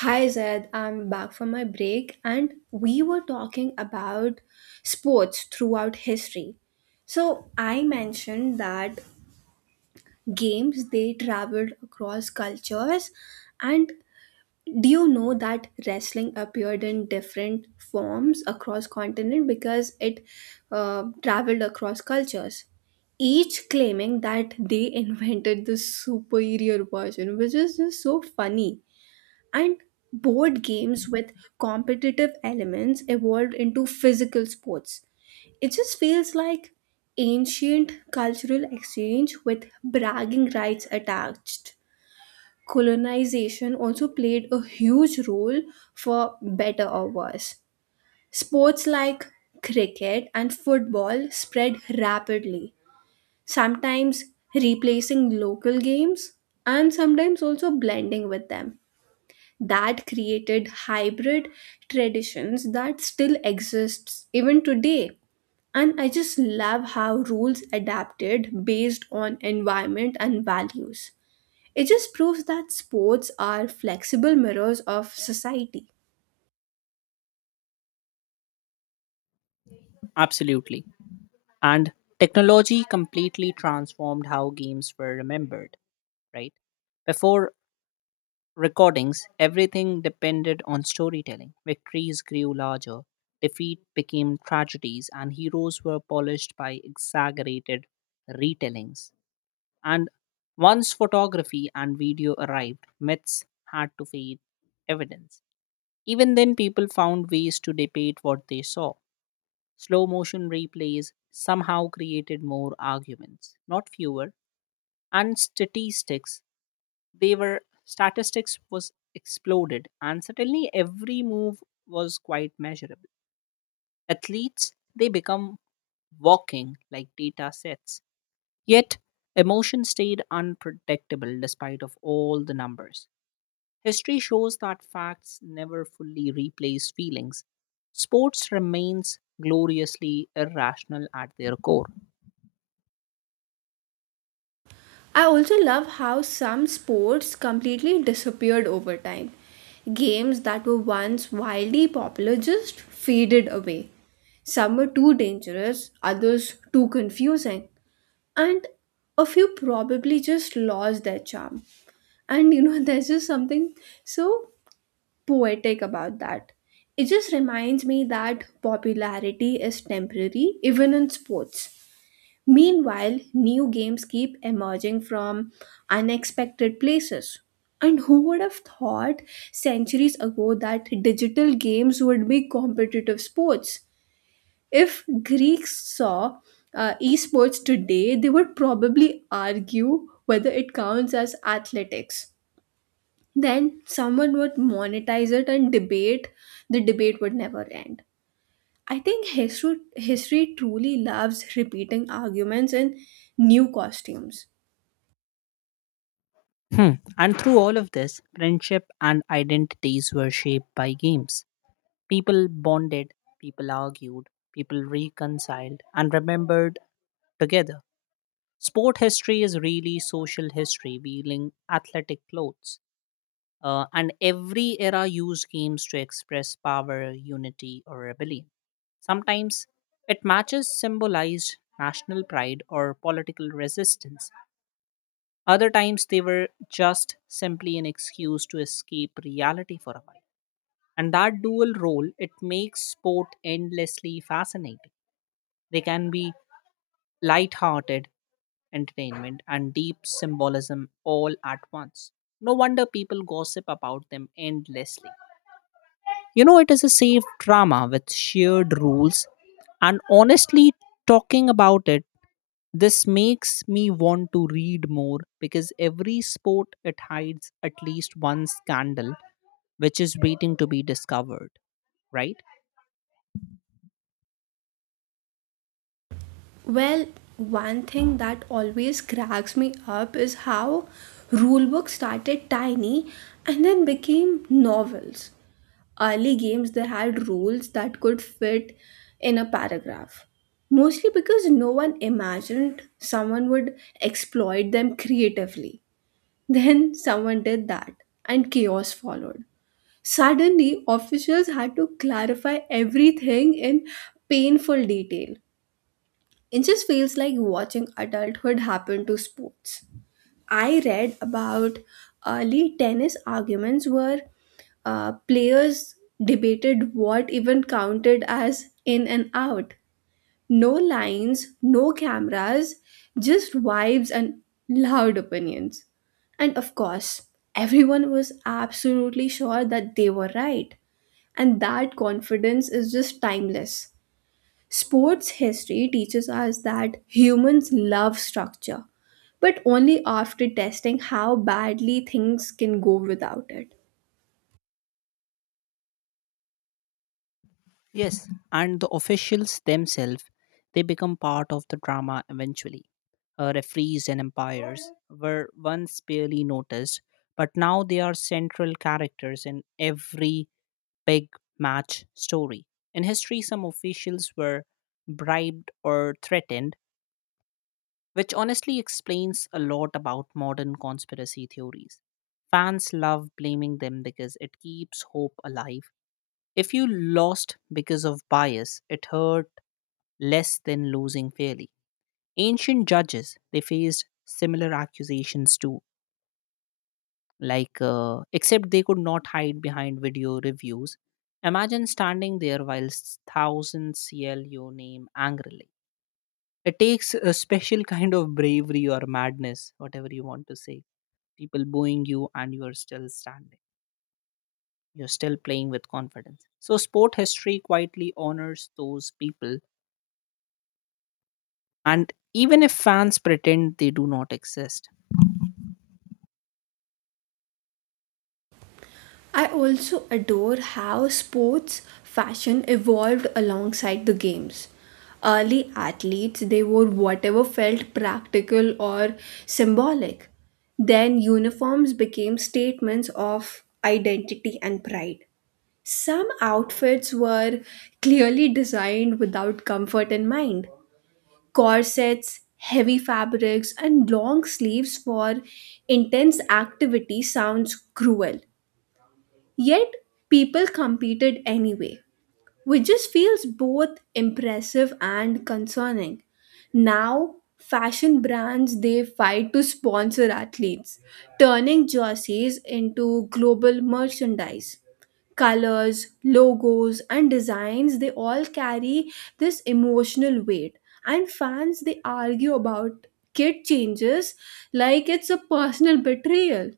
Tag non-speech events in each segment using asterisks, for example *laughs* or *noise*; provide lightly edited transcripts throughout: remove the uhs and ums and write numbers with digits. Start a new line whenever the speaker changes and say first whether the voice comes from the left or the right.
right: Hi Zed, I'm back from my break and we were talking about sports throughout history. So I mentioned that games they traveled across cultures and do you know that wrestling appeared in different forms across continent because it traveled across cultures, each claiming that they *laughs* invented the superior version, which is just so funny. And board games with competitive elements evolved into physical sports. It just feels like ancient cultural exchange with bragging rights attached. Colonization also played a huge role, for better or worse. Sports like cricket and football spread rapidly, sometimes replacing local games and sometimes also blending with them, that created hybrid traditions that still exists even today. And I just love how rules adapted based on environment and values. It just proves that sports are flexible mirrors of society.
left: Absolutely. And technology completely transformed how games were remembered, right? Before recordings, everything depended on storytelling. Victories grew larger, defeat became tragedies, and heroes were polished by exaggerated retellings. And once photography and video arrived, myths had to feed evidence. Even then, people found ways to debate what they saw. Slow motion replays somehow created more arguments, not fewer. And statistics, they were statistics was exploded, and suddenly every move was quite measurable. Athletes, they become walking like data sets. Yet emotion stayed unpredictable despite of all the numbers. History shows that facts never fully replace feelings. Sports remains gloriously irrational at their core.
right: I also love how some sports completely disappeared over time. Games that were once wildly popular just faded away. Some were too dangerous, others too confusing. And a few probably just lost their charm, and *laughs* there's just something so poetic about that. It just reminds me that popularity is temporary even in sports. Meanwhile new games keep emerging from unexpected places, and who would have thought centuries ago that digital games would be competitive sports? If Greeks saw esports today, they would probably argue whether it counts as athletics. Then someone would monetize it and debate. The debate would never end. I think history truly loves repeating arguments in new costumes.
left: Hmm. And through all of this, friendship and identities were shaped by games. People bonded, people argued, people reconciled, and remembered together. Sport history is really social history, wearing athletic clothes. And every era used games to express power, unity, or rebellion. Sometimes it matches symbolized national pride or political resistance. Other times they were just simply an excuse to escape reality for a while. And that dual role, it makes sport endlessly fascinating. They can be light-hearted entertainment and deep symbolism all at once. No wonder people gossip about them endlessly. You know, it is a safe drama with shared rules, and honestly, talking about it, this makes me want to read more because every sport it hides at least one scandal which is waiting to be discovered, right?
right: Well, one thing that always cracks me up is how rulebooks started tiny and then became novels. Early games they had rules that could fit in a paragraph. Mostly because no one imagined someone would exploit them creatively. *laughs* Then someone did that and chaos followed. Suddenly, officials had to clarify everything in painful detail. It just feels like watching adulthood happen to sports. I read about early tennis arguments where players debated what even counted as in and out. No lines, no cameras, just vibes and loud opinions. And of course, everyone was absolutely sure that they were right. And that confidence is just timeless. Sports history teaches us that humans love structure, but only after testing how badly things can go without it.
left: Yes, and the officials themselves they become part of the drama eventually. Referees and umpires were once barely noticed, but now they are central characters in every big match story. In history, some officials were bribed or threatened which honestly explains a lot about modern conspiracy theories. Fans love blaming them because it keeps hope alive. If you lost because of bias, it hurt less than losing fairly. Ancient judges, they faced similar accusations too, except they could not hide behind video reviews. Imagine standing there while thousands yell your name angrily. It takes a special kind of bravery or madness, whatever you want to say. People booing you and you are still standing. You're still playing with confidence. So, sport history quietly honors those people, and even if fans pretend they do not exist.
right: I also adore how sports fashion evolved alongside the games. Early athletes, they wore whatever felt practical or symbolic. Then uniforms became statements of identity and pride. Some outfits were clearly designed without comfort in mind. Corsets, heavy fabrics, and long sleeves for intense activity sounds cruel. Yet, people competed anyway, which just feels both impressive and concerning. Now, fashion brands they fight to sponsor athletes, turning jerseys into global merchandise. Colors, logos, and designs they all carry this emotional weight, and fans they argue about kit changes like it's a personal betrayal.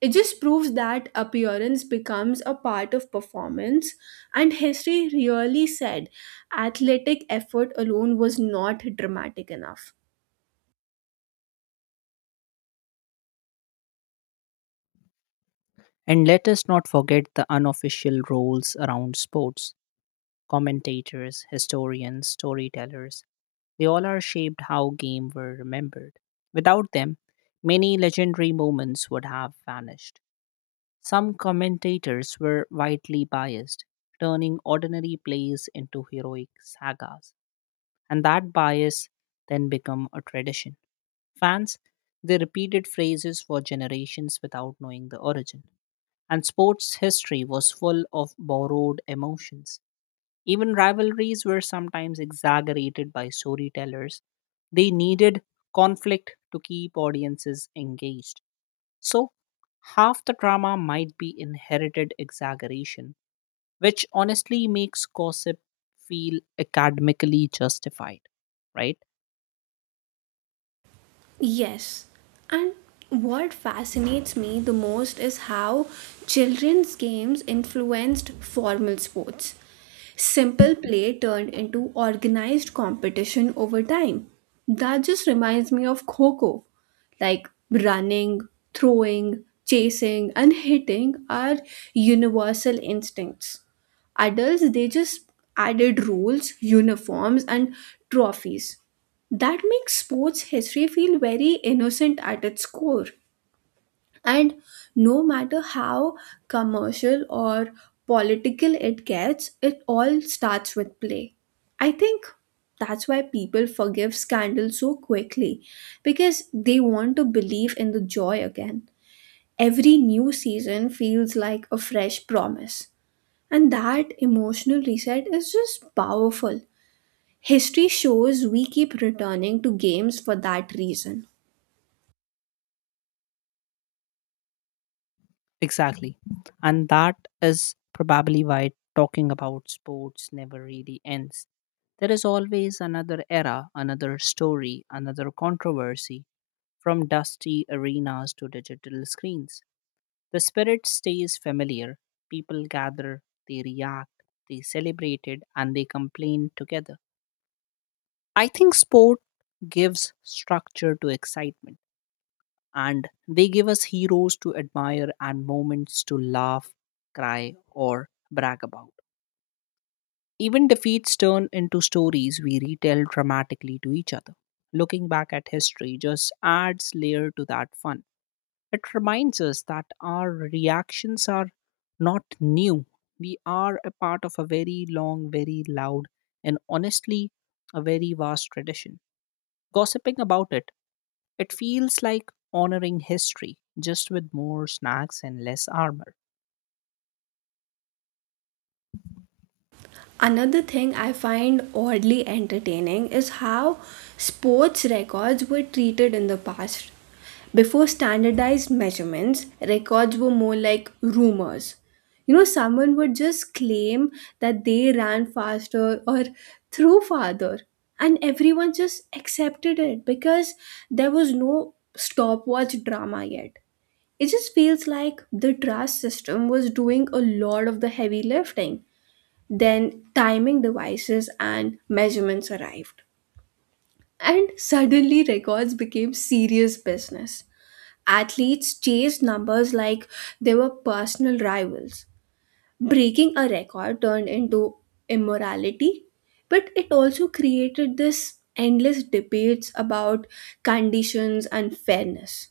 right: It just proves that appearance becomes a part of performance, and history really said athletic effort alone was not dramatic enough.
left: And let us not forget the unofficial roles around sports: commentators, historians, storytellers, they all are shaped how games were remembered. Without them, many legendary moments would have vanished. Some commentators were widely biased, turning ordinary plays into heroic sagas, and that bias then became a tradition. Fans, they repeated phrases for generations without knowing the origin. And sports history was full of borrowed emotions. Even rivalries were sometimes exaggerated by storytellers. They needed conflict to keep audiences engaged. So, half the drama might be inherited exaggeration, which honestly makes gossip feel academically justified, right?
right: Yes, and what fascinates me the most is how children's games influenced formal sports. Simple play turned into organized competition over time. That just reminds me of Coco. Like running, throwing, chasing, and hitting are universal instincts. Adults they just added rules, uniforms and trophies. That makes sports history feel very innocent at its core, and no matter how commercial or political it gets, it all starts with play. I think that's why people forgive scandals so quickly, because they want to believe in the joy again. Every new season feels like a fresh promise, and that emotional reset is just powerful. History shows we keep returning to games for that reason.
left: Exactly. And that is probably why talking about sports never really ends. There is always another era, another story, another controversy, from dusty arenas to digital screens. The spirit stays familiar. People gather, they react, they celebrate it, and they complain together. I think sport gives structure to excitement, and they give us heroes to admire and moments to laugh, cry, or brag about. Even defeats turn into stories we retell dramatically to each other. Looking back at history just adds layer to that fun. It reminds us that our reactions are not new. We are a part of a very long, very loud, and honestly, a very vast tradition. Gossiping about it, it feels like honoring history, just with more snacks and less armor.
right: Another thing I find oddly entertaining is how sports records were treated in the past. Before standardized measurements, records were more like rumors. You know, someone would just claim that they ran faster or threw farther, and everyone just accepted it because there was no stopwatch drama yet. It just feels like the trust system was doing a lot of the heavy lifting. Then timing devices and measurements arrived. And suddenly, records became serious business. Athletes chased numbers like they were personal rivals. Breaking a record turned into immorality, but it also created this endless debates about conditions and fairness.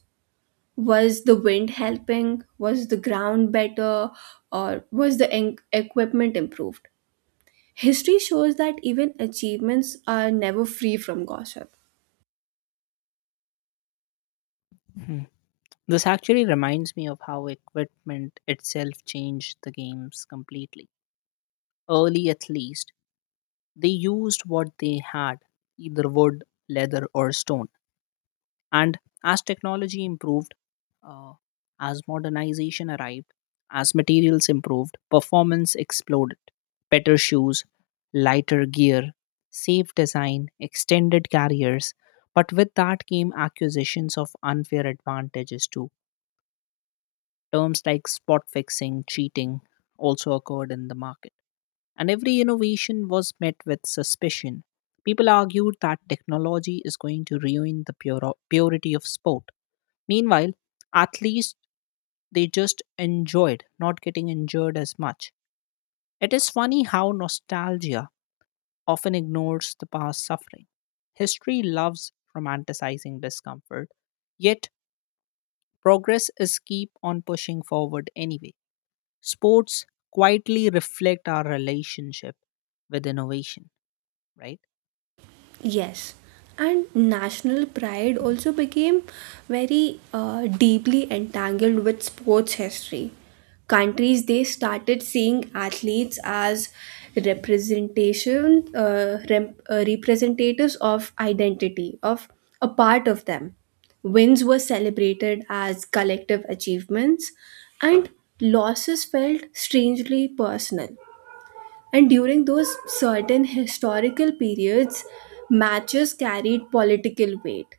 right: Was the wind helping? Was the ground better? Or was the equipment improved? History shows that even achievements are never free from gossip.
left: Mhm. This actually reminds me of how equipment itself changed the games completely. Early, at least, they used what they had, either wood, leather, or stone. And as technology improved, uh, as modernization arrived, as materials improved, performance exploded. Better shoes, lighter gear, safe design, extended carriers. But with that came accusations of unfair advantages too. Terms like spot fixing, cheating also occurred in the market. And every innovation was met with suspicion. People argued that technology is going to ruin the purity of sport. Meanwhile, athletes they just enjoyed not getting injured as much. It is funny how nostalgia often ignores the past suffering. History loves romanticizing discomfort, yet progress is keep on pushing forward anyway. Sports quietly reflect our relationship with innovation, right?
right: Yes, and national pride also became very deeply entangled with sports history. Countries they started seeing athletes as representatives of identity, of a part of them. Wins were celebrated as collective achievements, and losses felt strangely personal. And during those certain historical periods, matches carried political weight.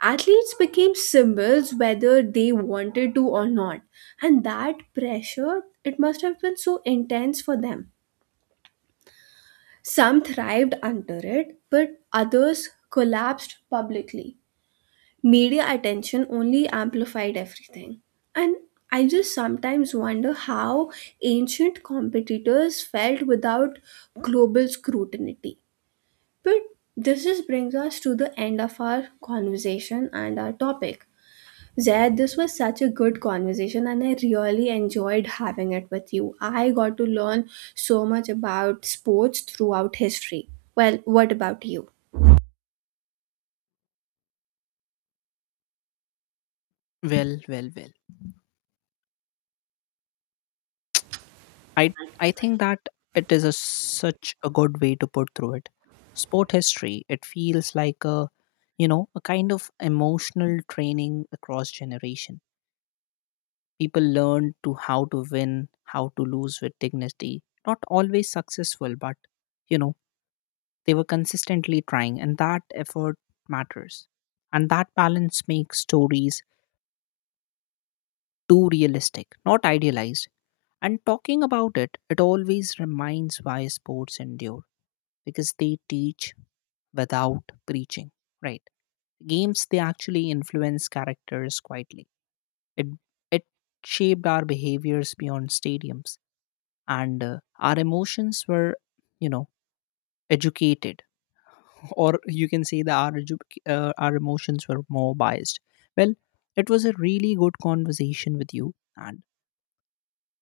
right: Athletes became symbols whether they wanted to or not, and that pressure, it must have been so intense for them. Some thrived under it, but others collapsed publicly. Media attention only amplified everything. And I just sometimes wonder how ancient competitors felt without global scrutiny. But this just brings us to the end of our conversation and our topic. Zaid, this was such a good conversation and I really enjoyed having it with you. I got to learn so much about sports throughout history. Well, what about you?
left: Well. I I think that it is a, such a good way to put through it. Sport history, it feels like a you know a kind of emotional training across generation. People learn to how to win, how to lose with dignity. Not always successful, but you know they were consistently trying, and that effort matters. And that balance makes stories too realistic, not idealized. And talking about it, it always reminds why sports endure because they teach without preaching, right? Games they actually influence characters quietly. It it shaped our behaviors beyond stadiums, and our emotions were, you know, educated, *laughs* or you can say that our our emotions were more biased. Well, it was a really good conversation with you, and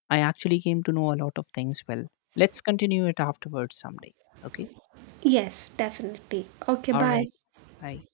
left: I actually came to know a lot of things. Well, let's continue it afterwards someday. Okay.
right: Yes, definitely. Okay,
left: All right.
right: bye.
left: Bye.